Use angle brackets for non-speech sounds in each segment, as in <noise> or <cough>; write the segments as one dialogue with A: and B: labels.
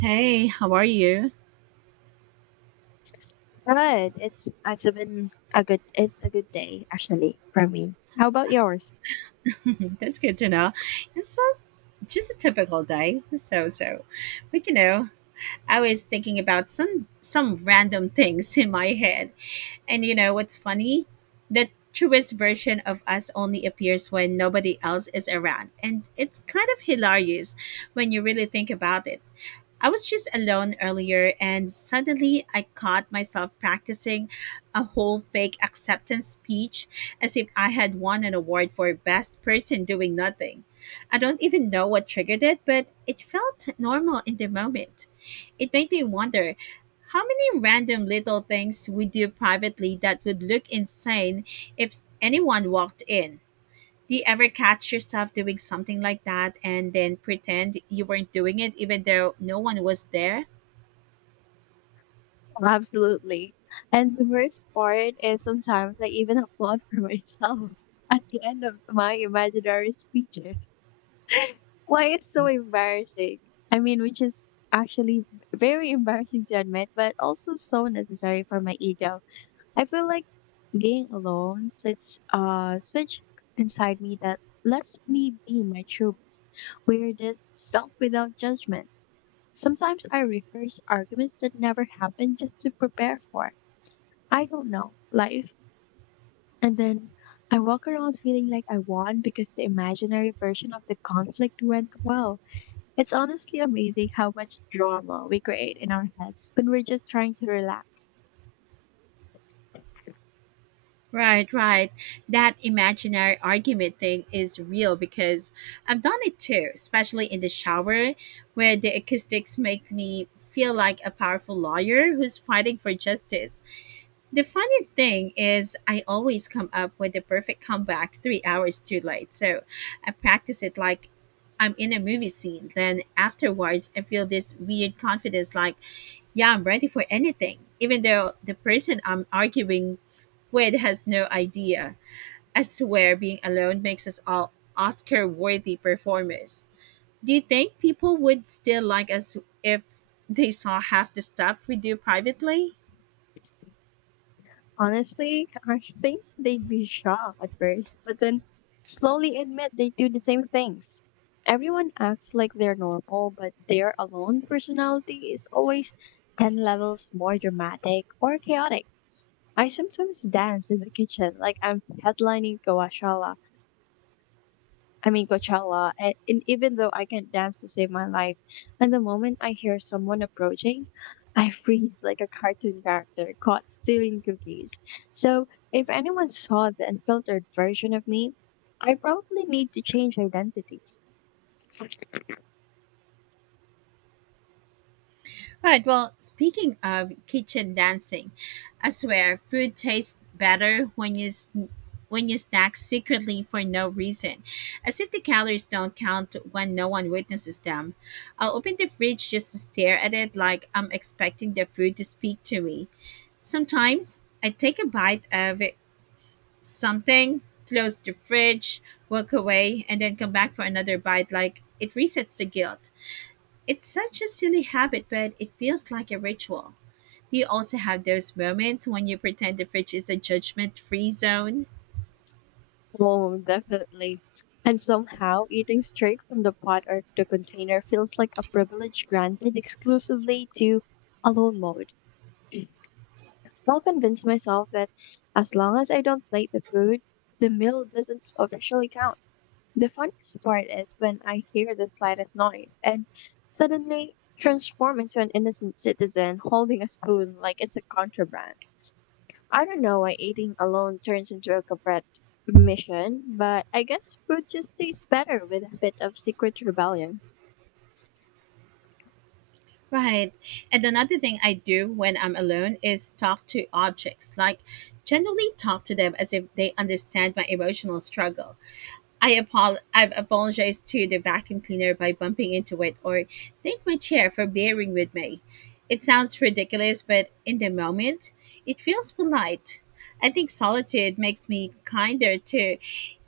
A: Hey, how are you?
B: Good. It's been a good it's a good day actually for me. How about yours?
A: <laughs> That's good to know. It's just a typical day. But you know, I was thinking about some random things in my head, and you know what's funny? The truest version of us only appears when nobody else is around, and it's kind of hilarious when you really think about it. I was just alone earlier, and suddenly I caught myself practicing a whole fake acceptance speech as if I had won an award for best person doing nothing. I don't even know what triggered it, but it felt normal in the moment. It made me wonder how many random little things we do privately that would look insane if anyone walked in. Do you ever catch yourself doing something like that and then pretend you weren't doing it even though no one was there?
B: Absolutely. And the worst part is sometimes I even applaud for myself <laughs> at the end of my imaginary speeches. Why it's so embarrassing. I mean, which is actually very embarrassing to admit, but also so necessary for my ego. I feel like being alone sits a switch inside me that lets me be my true weirdest self without judgment. Sometimes I rehearse arguments that never happened just to prepare for, I don't know, life. And then I walk around feeling like I won because the imaginary version of the conflict went well. It's honestly amazing how much drama we create in our heads when we're just trying to relax.
A: Right, right. That imaginary argument thing is real because I've done it too, especially in the shower where the acoustics make me feel like a powerful lawyer who's fighting for justice. The funny thing is, I always come up with the perfect comeback 3 hours too late. So I practice it like I'm in a movie scene. Then afterwards, I feel this weird confidence like, yeah, I'm ready for anything, even though the person I'm arguing with has no idea. I swear being alone makes us all Oscar worthy performers. Do you think people would still like us if they saw half the stuff we do privately?
B: Honestly, I think they'd be shocked at first, but then slowly admit they do the same things. Everyone acts like they're normal, but their alone personality is always 10 levels more dramatic or chaotic. I sometimes dance in the kitchen like I'm headlining Gawashala, I mean Coachella, and even though I can dance to save my life, and the moment I hear someone approaching, I <laughs> freeze like a cartoon character caught stealing cookies. So if anyone saw the unfiltered version of me, I probably need to change identities.
A: All right. Well, speaking of kitchen dancing, I swear food tastes better when when you snack secretly for no reason, as if the calories don't count when no one witnesses them. I'll open the fridge just to stare at it, like I'm expecting the food to speak to me. Sometimes I take a bite of it- something, close the fridge, walk away, and then come back for another bite, like it resets the guilt. It's such a silly habit, but it feels like a ritual. Do you also have those moments when you pretend the fridge is a judgment free zone?
B: Oh, definitely. And somehow eating straight from the pot or the container feels like a privilege granted exclusively to alone mode. I'll convince myself that as long as I don't plate the food, the meal doesn't officially count. The funniest part is when I hear the slightest noise and suddenly transform into an innocent citizen holding a spoon like it's a contraband. I don't know why eating alone turns into a corporate mission, but I guess food just tastes better with a bit of secret rebellion.
A: Right. And another thing I do when I'm alone is talk to objects, like generally talk to them as if they understand my emotional struggle. I've apologized to the vacuum cleaner by bumping into it or thank my chair for bearing with me. It sounds ridiculous, but in the moment, it feels polite. I think solitude makes me kinder to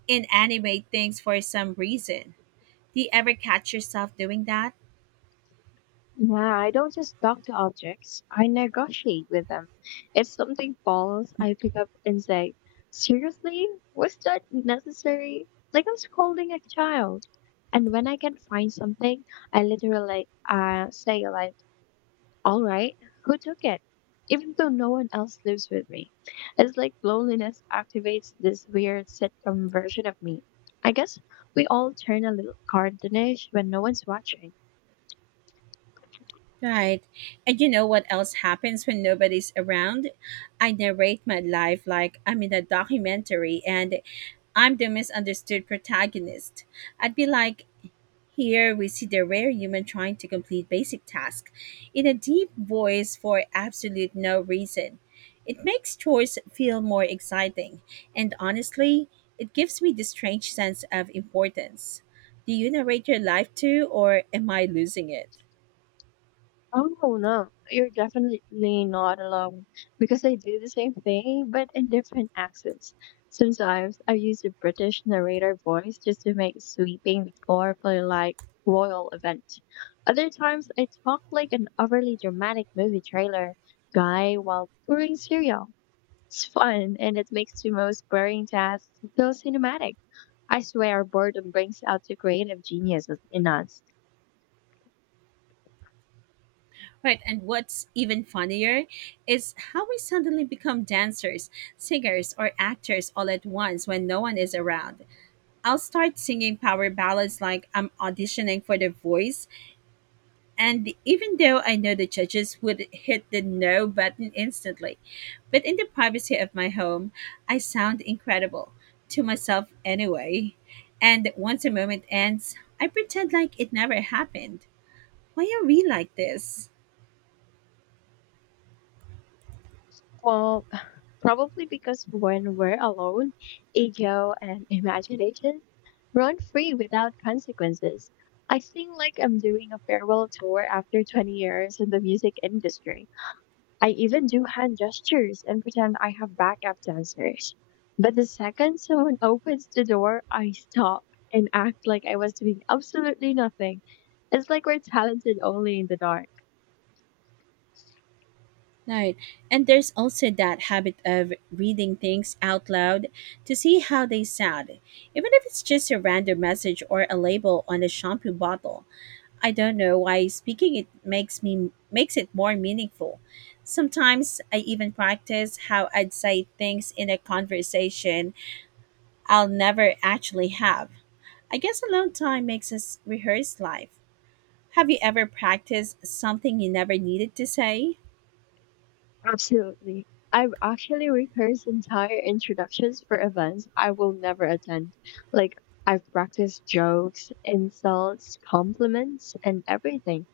A: inanimate things for some reason. Do you ever catch yourself doing that?
B: Yeah, I don't just talk to objects, I negotiate with them. If something falls, I pick up and say, "Seriously? Was that necessary?" Like I am scolding a child. And when I can find something, I literally say like, all right, who took it? Even though no one else lives with me. It's like loneliness activates this weird sitcom version of me. I guess we all turn a little cartoonish when no one's watching.
A: Right. And you know what else happens when nobody's around? I narrate my life like I'm in a documentary and I'm the misunderstood protagonist. I'd be like, here we see the rare human trying to complete basic tasks in a deep voice for absolute no reason. It makes chores feel more exciting, and honestly, it gives me this strange sense of importance. Do you narrate your life too, or am I losing it?
B: Oh no, you're definitely not alone because I do the same thing but in different accents. Sometimes I use a British narrator voice just to make sweeping the floor for like royal event. Other times I talk like an overly dramatic movie trailer guy while pouring cereal. It's fun and it makes the most boring tasks feel cinematic. I swear boredom brings out the creative genius in us.
A: Right, and what's even funnier is how we suddenly become dancers, singers, or actors all at once when no one is around. I'll start singing power ballads like I'm auditioning for The Voice. And even though I know the judges would hit the no button instantly, but in the privacy of my home, I sound incredible to myself anyway. And once a moment ends, I pretend like it never happened. Why are we like this?
B: Well, <laughs> probably because when we're alone, ego and imagination run free without consequences. I feel like I'm doing a farewell tour after 20 years in the music industry. I even do hand gestures and pretend I have backup dancers. But the second someone <laughs> opens the door, I stop and act like I was doing absolutely nothing. It's like we're talented only in the dark.
A: Right. And there's also that habit of reading things out loud to see how they sound, even if it's just a random message or a label on a shampoo bottle. I don't know why speaking it makes it more meaningful. Sometimes I even practice how I'd say things in a conversation I'll never actually have. I guess alone time makes us rehearse life. Have you ever practiced something you never needed to say?
B: Absolutely. I've actually rehearsed entire introductions for events I will never attend. Like, I've practiced jokes, insults, compliments, and everything.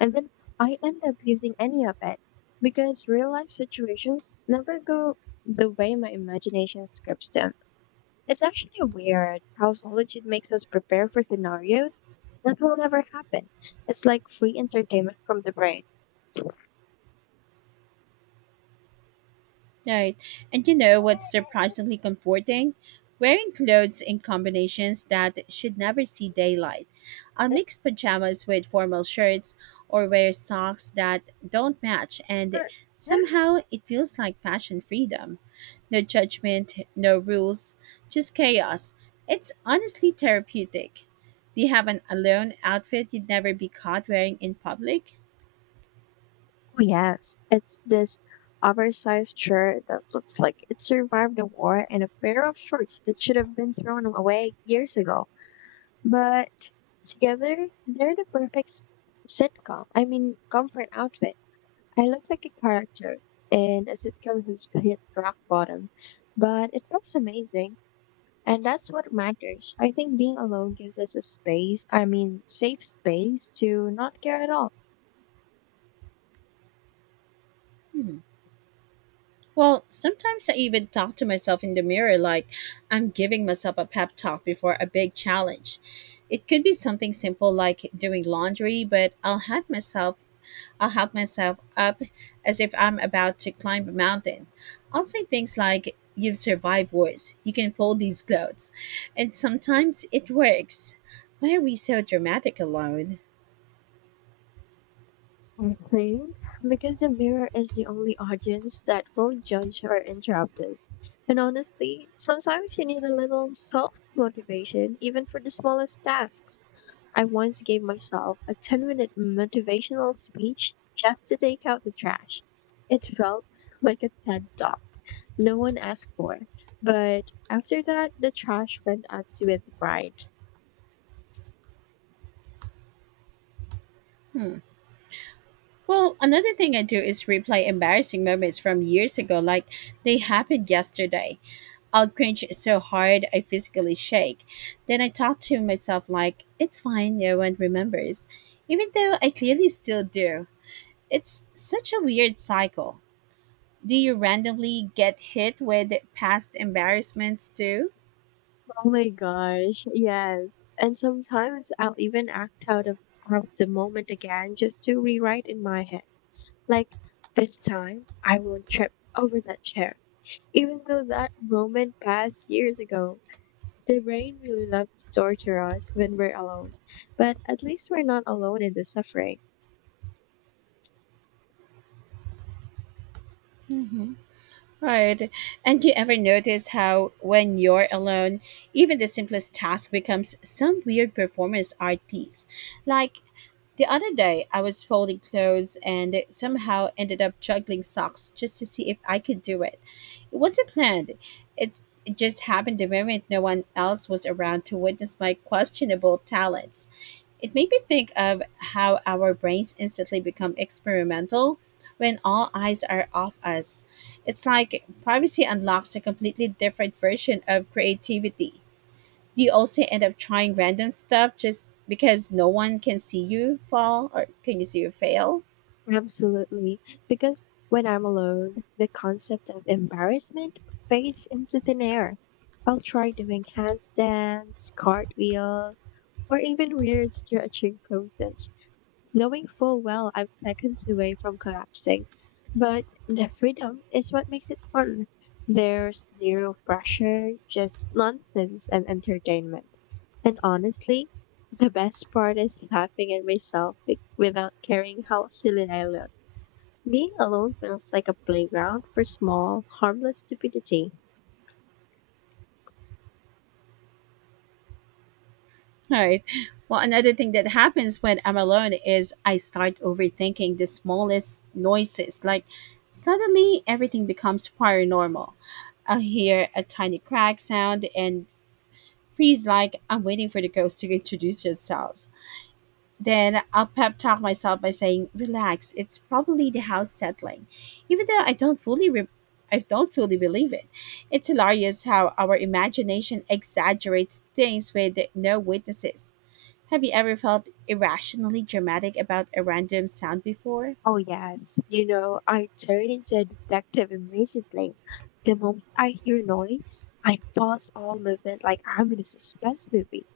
B: And then I end up using any of it because real life situations never go the way my imagination scripts them. It's actually weird how solitude makes us prepare for scenarios that will never happen. It's like free entertainment from the brain.
A: Right. And you know what's surprisingly comforting? Wearing clothes in combinations that should never see daylight. I'll mix pajamas with formal shirts or wear socks that don't match, and
B: <laughs>
A: somehow it feels like fashion freedom. No judgment, no rules, just chaos. It's honestly therapeutic. Do you have an alone outfit you'd never be caught wearing in public?
B: Oh, yes. It's this oversized shirt that looks like it survived a war and a pair of shorts that should have been thrown away years ago. But together, they're the sitcom, I mean, comfort outfit. I look like a character in a sitcom who's hit rock bottom, but it feels amazing. And that's what matters. I think being alone gives us a space, I mean, safe space to not care at all.
A: Hmm. Well, sometimes I even talk to myself in the mirror like I'm giving myself a pep talk before a big challenge. It could be something simple like doing laundry, but I'll help myself up as if I'm about to climb a mountain. I'll say things like you've survived worse. You can fold these clothes. And sometimes it works. Why are we so dramatic alone?
B: I think because the mirror is the only audience that won't judge or interrupt us. And honestly, sometimes you need a little self motivation even for the smallest tasks. I once gave myself a 10-minute motivational speech just to take out the trash. It felt like a TED talk no one asked for. But after that, the trash went out with pride.
A: Hmm. Well, another thing I do is replay embarrassing moments from years ago like they happened yesterday. I'll cringe so hard I physically shake. Then I talk to myself like, it's fine, no one remembers, even though I clearly still do. It's such a weird cycle. Do you randomly get hit with past embarrassments too?
B: Oh my gosh, yes. And sometimes I'll even act out of the moment again just to rewrite in my head. Like, this time I won't trip over that chair. Even though that moment passed years ago, the brain really loves to torture us when we're alone. But at least we're not alone in the suffering.
A: hmm Right. And do you ever notice how, when you're alone, even the simplest task becomes some weird performance art piece? Like the other day, I was folding clothes and somehow ended up juggling socks just to see if I could do it. It wasn't planned. It, it just happened the moment no one else was around to witness my questionable talents. It made me think of how our brains instantly become experimental when all eyes are off us. It's like privacy unlocks a completely different version of creativity. Do you also end up trying random stuff just because no one can see you fall or can you see you fail?
B: Absolutely. Because when I'm alone, the concept of embarrassment fades into thin air. I'll try doing handstands, cartwheels, or even weird stretching poses, knowing full well I'm seconds away from collapsing. But the freedom is what makes it fun. There's zero pressure, just nonsense and entertainment. And honestly, the best part is laughing at myself without caring how silly I look. Being alone feels like a playground for small, harmless stupidity.
A: All right. Well, another thing that happens when I'm alone is I start overthinking the smallest noises. Like suddenly everything becomes paranormal. I'll hear a tiny crack sound and freeze like I'm waiting for the ghost to introduce themselves. Then I'll pep talk myself by saying, "Relax. It's probably the house settling," even though I don't fully believe it. It's hilarious how our imagination exaggerates things with no witnesses. Have you ever felt irrationally dramatic about a random sound before?
B: Oh, yes. You know, I turn into a detective immediately. The moment I hear noise, I pause all movement like I'm in a suspense movie,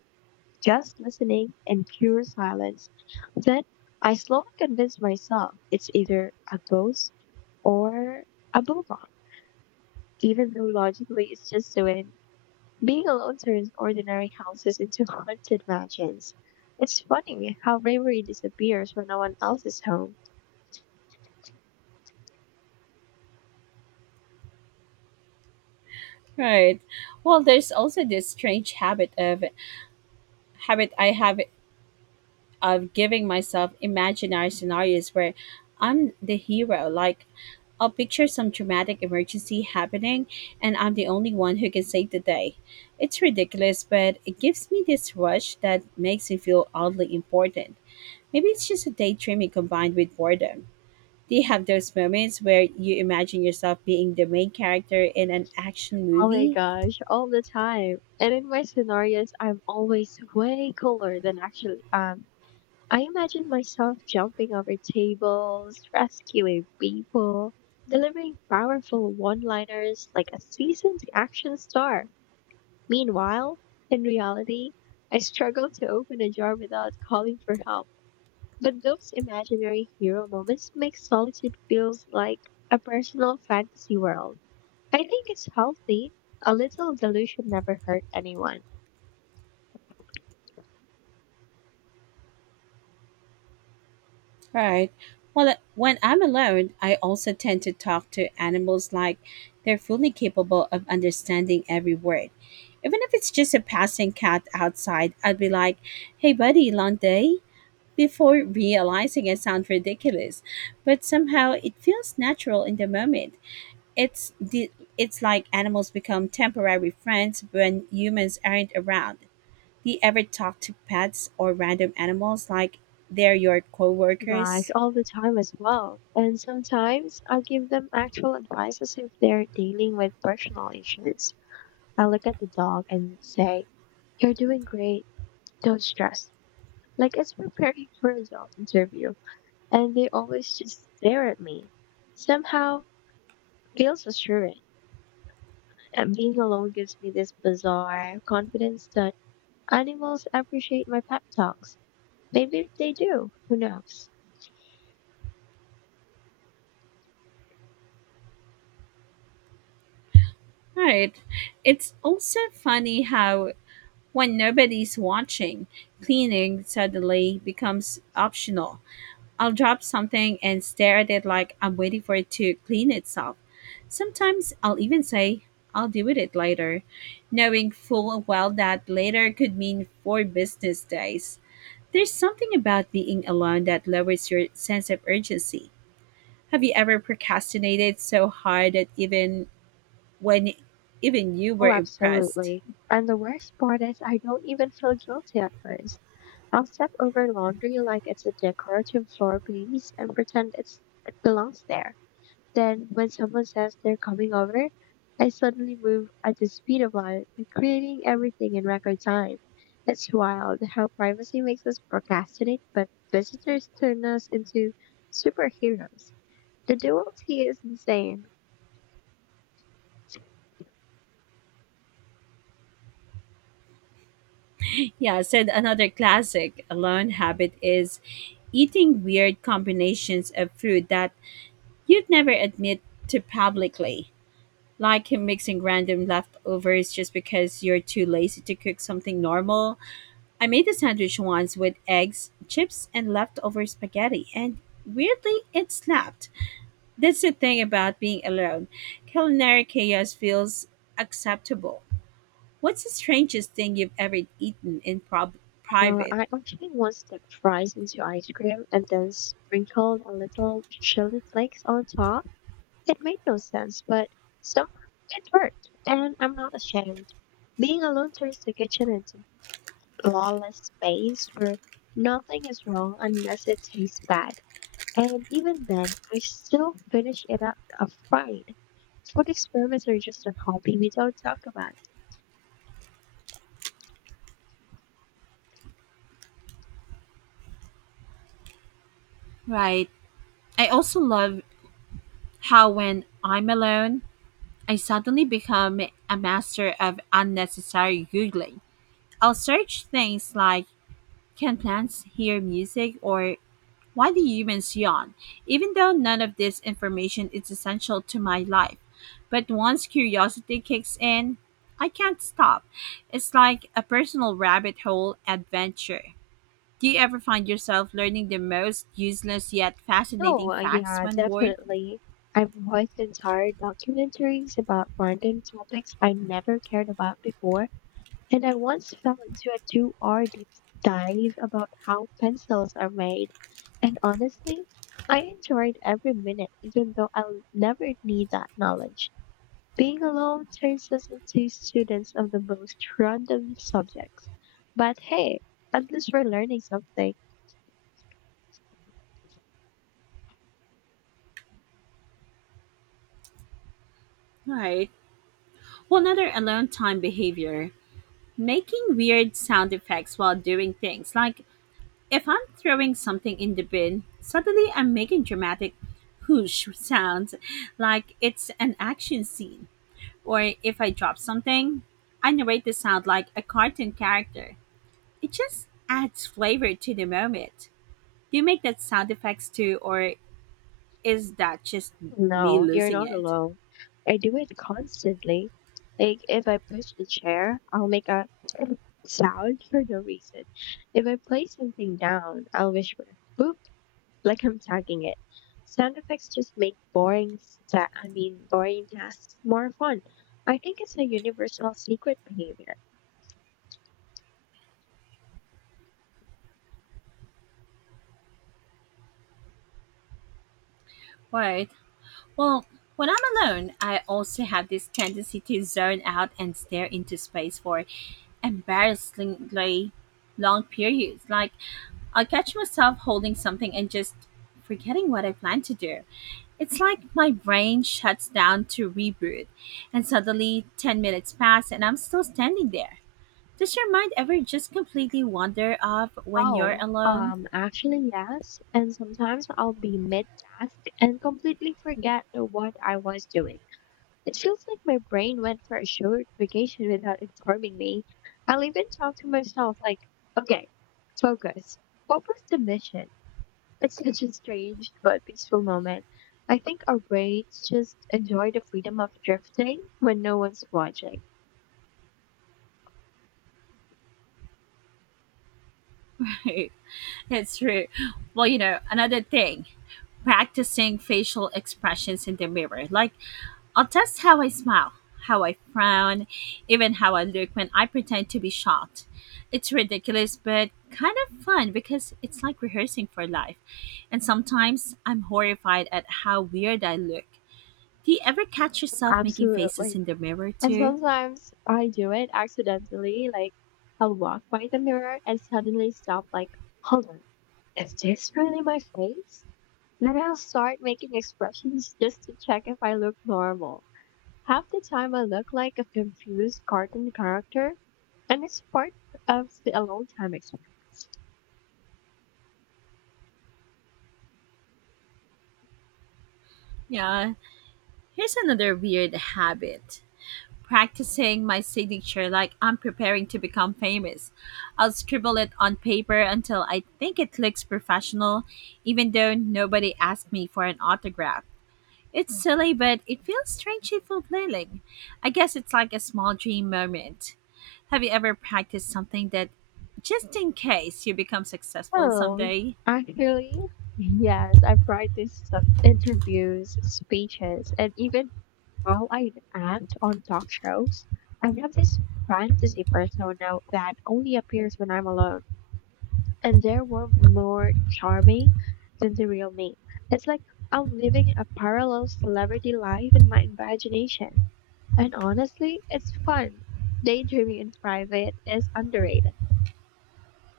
B: just listening in pure silence. Then I slowly convince myself it's either a ghost or a bulldog, even though logically it's just a being alone turns ordinary houses into <laughs> haunted mansions. It's funny how bravery disappears when no one else is home.
A: Right. Well, there's also this strange habit of habit I have of giving myself imaginary scenarios where I'm the hero. Like, I'll picture some dramatic emergency happening and I'm the only one who can save the day. It's ridiculous, but it gives me this rush that makes me feel oddly important. Maybe it's just a daydreaming combined with boredom. Do you have those moments where you imagine yourself being the main character in an action
B: Oh my
A: movie?
B: gosh, all the time. And in my scenarios, I'm always way cooler than actually am. I imagine myself jumping over tables, rescuing people, delivering powerful one liners like a seasoned action star. Meanwhile, in reality, I struggle to open a jar without calling for help. But those imaginary hero moments make solitude feels like a personal fantasy world. I think it's healthy. A little delusion never hurt anyone.
A: Right. Well, when I'm alone, I also tend to talk to animals like they're fully capable of understanding every word. Even if it's just a passing cat outside, I'd be like, hey, buddy, long day? Before realizing I sound ridiculous. But somehow it feels natural in the moment. It's, the, it's like animals become temporary friends when humans aren't around. Do you ever talk to pets or random animals like they're your
B: Gosh,
A: coworkers?
B: all the time as well. And sometimes I give them actual advice as if they're dealing with personal issues. I look at the dog and say, "You're doing great. Don't stress." Like it's preparing for a job interview. And they always just stare at me. Somehow feels assuring. And being alone gives me this bizarre confidence that animals appreciate my pep talks. Maybe they do. Who knows?
A: Right. It's also funny how, when nobody's watching, cleaning suddenly becomes optional. I'll drop something and stare at it like I'm waiting for it to clean itself. Sometimes I'll even say, I'll deal with it later, knowing full well that later could mean four business days. There's something about being alone that lowers your sense of urgency. Have you ever procrastinated so hard that when even you were
B: Oh,
A: impressed.
B: absolutely. And the worst part is I don't even feel guilty at first. I'll step over laundry like it's a decorative floor piece and pretend it belongs there. Then, when someone says they're coming over, I suddenly move at the speed of light, creating everything in record time. It's wild how privacy makes us procrastinate, but visitors turn us into superheroes. The duality is insane.
A: Yeah, said another classic alone habit is eating weird combinations of food that you'd never admit to publicly. Like mixing random leftovers just because you're too lazy to cook something normal. I made a sandwich once with eggs, chips, and leftover spaghetti, and weirdly, it snapped. That's the thing about being alone. Culinary chaos feels acceptable. What's the strangest thing you've ever eaten private?
B: I actually once dipped fries into ice cream and then sprinkled a little chili flakes on top. It made no sense, but somehow it worked, and I'm not ashamed. Being alone turns the kitchen into lawless space where nothing is wrong unless it tastes bad. And even then, I still finish it out afraid. Food experiments are just a hobby we don't talk about.
A: Right. I also love how when I'm alone, I suddenly become a master of unnecessary Googling. I'll search things like can plants hear music or why do humans yawn, even though none of this information is essential to my life. But once curiosity kicks in, I can't stop. It's like a personal rabbit hole adventure. Do you ever find yourself learning the most useless yet
B: No,
A: fascinating facts
B: Yeah,
A: when bored?
B: definitely. I've watched entire documentaries about random topics I never cared about before. And I once fell into a 2 hour deep dive about how pencils are made. And honestly, I enjoyed every minute, even though I'll never need that knowledge. Being alone turns us into students of the most random subjects. But hey, at least we're learning something.
A: Right. Well, another alone time behavior making weird sound effects while doing things. Like if I'm throwing something in the bin, suddenly I'm making dramatic whoosh sounds like it's an action scene. Or if I drop something, I narrate the sound like a cartoon character. It just adds flavor to the moment. Do you make that sound effects too, or is that just me
B: No, you're
A: losing
B: not
A: it?
B: alone. I do it constantly. Like, if I push a chair, I'll make a sound for no reason. If I place something down, I'll whisper, boop, like I'm tagging it. Sound effects just make I mean boring tasks more fun. I think it's a universal secret behavior.
A: Right. Well, when I'm alone, I also have this tendency to zone out and stare into space for embarrassingly long periods. Like, I'll catch myself holding something and just forgetting what I plan to do. It's like my brain shuts down to reboot, and suddenly 10 minutes pass and I'm still standing there. Does your mind ever just completely wander off when you're
B: Oh,
A: alone?
B: actually yes, and sometimes I'll be mid task and completely forget what I was doing. It feels like my brain went for a short vacation without informing me. I'll even talk to myself like, okay, focus. What was the mission? It's such a strange but peaceful moment. I think our brains just enjoy the freedom of drifting when no one's watching.
A: <laughs> It's true. Well, you know, another thing, practicing facial expressions in the mirror. Like, I'll test how I smile, how I frown, even how I look when I pretend to be shocked. It's ridiculous, but kind of fun because it's like rehearsing for life. And sometimes I'm horrified at how weird I look. Do you ever catch yourself making faces
B: Absolutely.
A: in the mirror
B: And
A: too?
B: sometimes I do it accidentally, like I'll walk by the mirror and suddenly stop like, hold on, is this really my face? Then I'll start making expressions just to check if I look normal. Half the time I look like a confused cartoon character, and it's part of the alone time experience.
A: Yeah. Here's another weird habit, practicing my signature like I'm preparing to become famous. I'll scribble it on paper until I think it looks professional, even though nobody asked me for an autograph. It's silly, but it feels strangely fulfilling. I guess it's like a small dream moment. Have you ever practiced something that just in case you become successful
B: Well,
A: someday?
B: actually, yes, I practice some interviews, speeches, and even how I act on talk shows. I have this fantasy persona that only appears when I'm alone, and there were more charming than the real me. It's like I'm living a parallel celebrity life in my imagination. And honestly, it's fun. Daydreaming in private is underrated.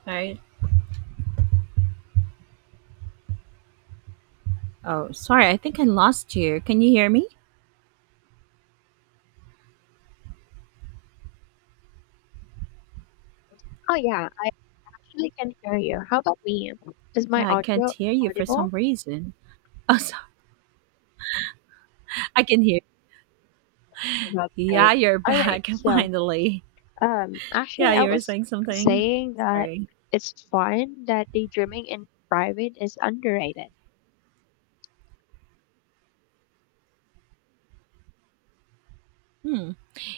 A: Right. Oh, sorry. I think I lost you. Can you hear me?
B: Oh yeah, I can hear you. How about me? Is my
A: Yeah, I can't
B: audio
A: hear you for some
B: audible?
A: reason. <laughs> Oh, so I can hear.
B: Oh, that's
A: Yeah,
B: great.
A: you're
B: All right.
A: back <laughs>
B: So,
A: finally.
B: actually,
A: Yeah,
B: I
A: you were
B: was
A: saying something.
B: saying that
A: Sorry.
B: it's fun that daydreaming in private is underrated.
A: Hmm.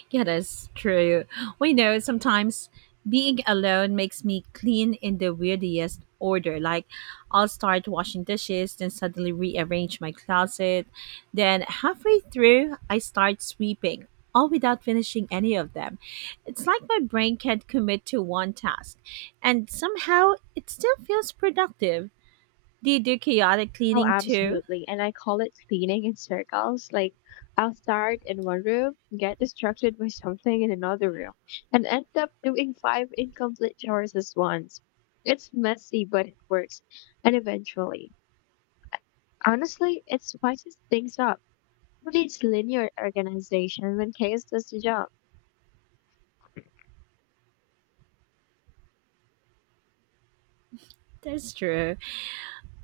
A: Yeah, that's true. We know sometimes being alone makes me clean in the weirdest order. Like, I'll start washing dishes, then suddenly rearrange my closet. Then, halfway through, I start sweeping, all without finishing any of them. It's like my brain can't commit to one task, and somehow it still feels productive. Do you do chaotic
B: Oh,
A: cleaning too?
B: absolutely. And I call it spinning in circles. Like, I'll start in one room, get distracted by something in another room, and end up doing five incomplete choices once. It's messy, but it works. And eventually, honestly, it spices things up. Who needs linear organization when chaos does the job?
A: That's true.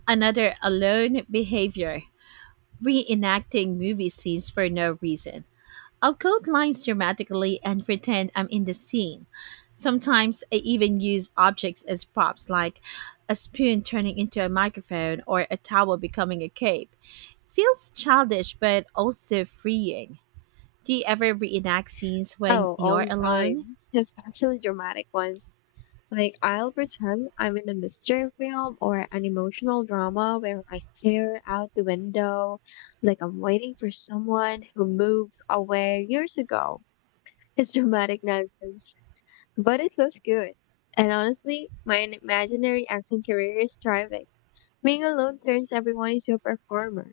A: Another alone behavior, reenacting movie scenes for no reason. I'll quote lines dramatically and pretend I'm in the scene. Sometimes I even use objects as props, like a spoon turning into a microphone or a towel becoming a cape. Feels childish but also freeing. Do you ever reenact scenes when
B: Oh, all
A: you're
B: the
A: alone?
B: time. <laughs> Especially dramatic ones. Like, I'll pretend I'm in a mystery film or an emotional drama where I stare out the window like I'm waiting for someone who moved away years ago. It's dramatic nonsense, but it looks good. And honestly, my imaginary acting career is thriving. Being alone turns everyone into a performer.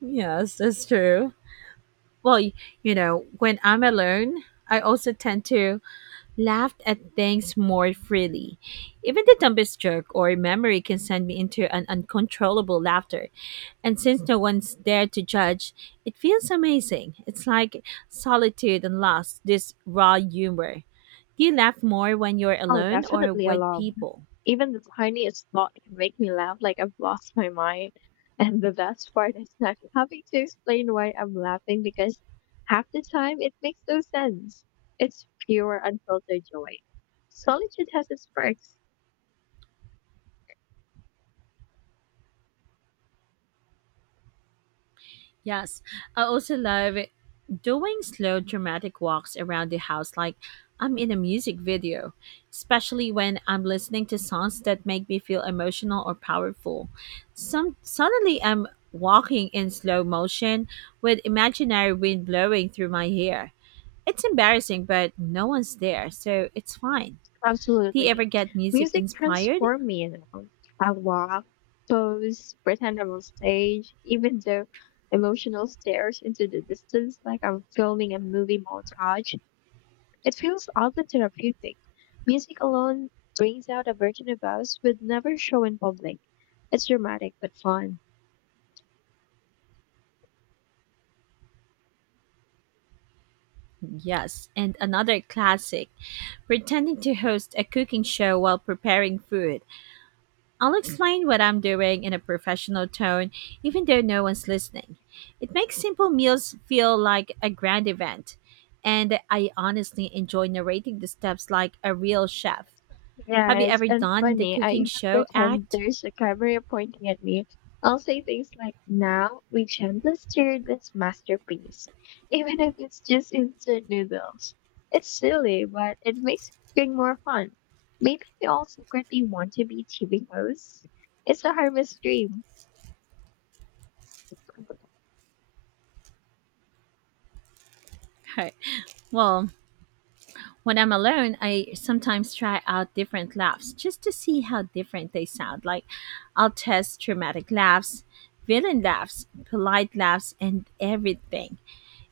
A: Yes, that's true. Well, you know, when I'm alone, I also tend to laughed at things more freely. Even the dumbest joke or memory can send me into an uncontrollable laughter. And since no one's there to judge, it feels amazing. It's like solitude and loss, this raw humor. Do you laugh more when you're
B: Oh,
A: alone or
B: definitely
A: with
B: alone.
A: people?
B: Even the tiniest thought can make me laugh like I've lost my mind. <laughs> And the best part is not having to explain why I'm laughing because half the time it makes no sense. It's pure, unfiltered joy. Solitude has its perks,
A: Yes, I also love doing slow, dramatic walks around the house like I'm in a music video, especially when I'm listening to songs that make me feel emotional or powerful. Some suddenly I'm walking in slow motion with imaginary wind blowing through my hair. It's embarrassing, but no one's there, so it's fine. Do you
B: absolutely.
A: ever get music
B: Music
A: inspired?
B: transforms me, you know. I walk, pose, pretend I'm on stage, even though emotional stares into the distance like I'm filming a movie montage. It feels oddly therapeutic. Music alone brings out a version of us we'd never show in public. It's dramatic but fun.
A: Yes. And another classic, pretending to host a cooking show while preparing food. I'll explain what I'm doing in a professional tone, even though no one's listening. It makes simple meals feel like a grand event, and I honestly enjoy narrating the steps like a real chef. Have you
B: Yes,
A: ever
B: and
A: done the
B: funny. I
A: cooking
B: even
A: show
B: pretend
A: act? <laughs>
B: there's a camera pointing at me. I'll say things like, "Now we gently stir this masterpiece," <laughs> even if it's just instant noodles. It's silly, but it makes cooking more fun. Maybe we all secretly want to be TV hosts. It's a harmless dream.
A: Right. Well, when I'm alone, I sometimes try out different laughs just to see how different they sound. Like, I'll test dramatic laughs, villain laughs, polite laughs, and everything.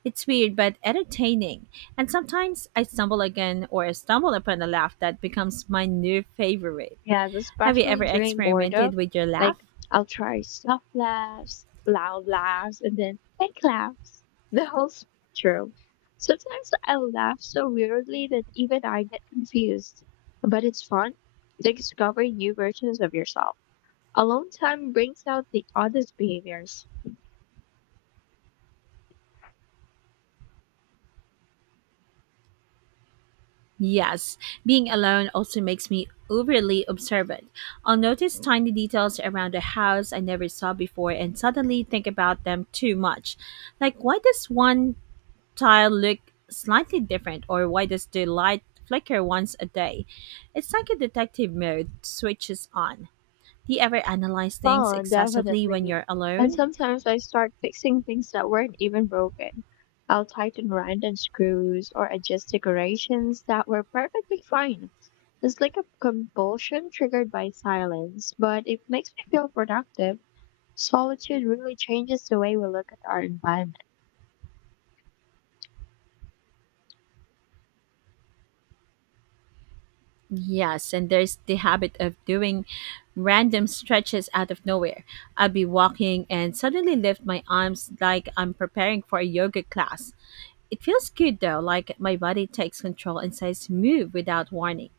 A: It's weird but entertaining, and sometimes I stumble again or stumble upon a laugh that becomes my new favorite.
B: Yeah,
A: Have you
B: especially
A: ever
B: during boredom.
A: experimented with your laugh?
B: Like I'll try soft laughs, loud laughs, and then fake laughs. <laughs> The whole spectrum. Sometimes I laugh so weirdly that even I get confused. But it's fun to discover new versions of yourself. Alone time brings out the oddest behaviors.
A: Yes, being alone also makes me overly observant. I'll notice tiny details around the house I never saw before and suddenly think about them too much. Like, why does one tile look slightly different, or why does the light flicker once a day? It's like a detective mode switches on. Do you ever analyze things
B: Oh,
A: excessively when
B: definitely.
A: you're
B: And
A: alone?
B: sometimes I start fixing things that weren't even broken. I'll tighten random screws or adjust decorations that were perfectly fine. It's like a compulsion triggered by silence, but it makes me feel productive. Solitude really changes the way we look at our environment.
A: Yes, and there's the habit of doing random stretches out of nowhere. I'll be walking and suddenly lift my arms like I'm preparing for a yoga class. It feels good though, like my body takes control and says move without warning.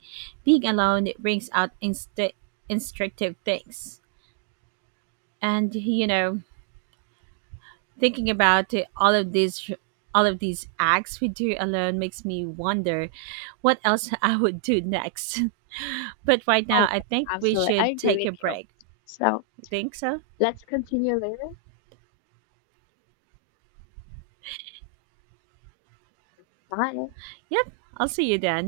A: Being alone, it brings out instinctive things. And you know, thinking about it, all of these acts we do alone makes me wonder what else <laughs> I would do next. <laughs> But right
B: Oh,
A: now, I
B: yeah,
A: think we
B: absolutely. I
A: should
B: agree
A: take
B: with
A: a
B: you.
A: break.
B: So
A: Think so?
B: let's continue later. Bye.
A: Yep. I'll see you then.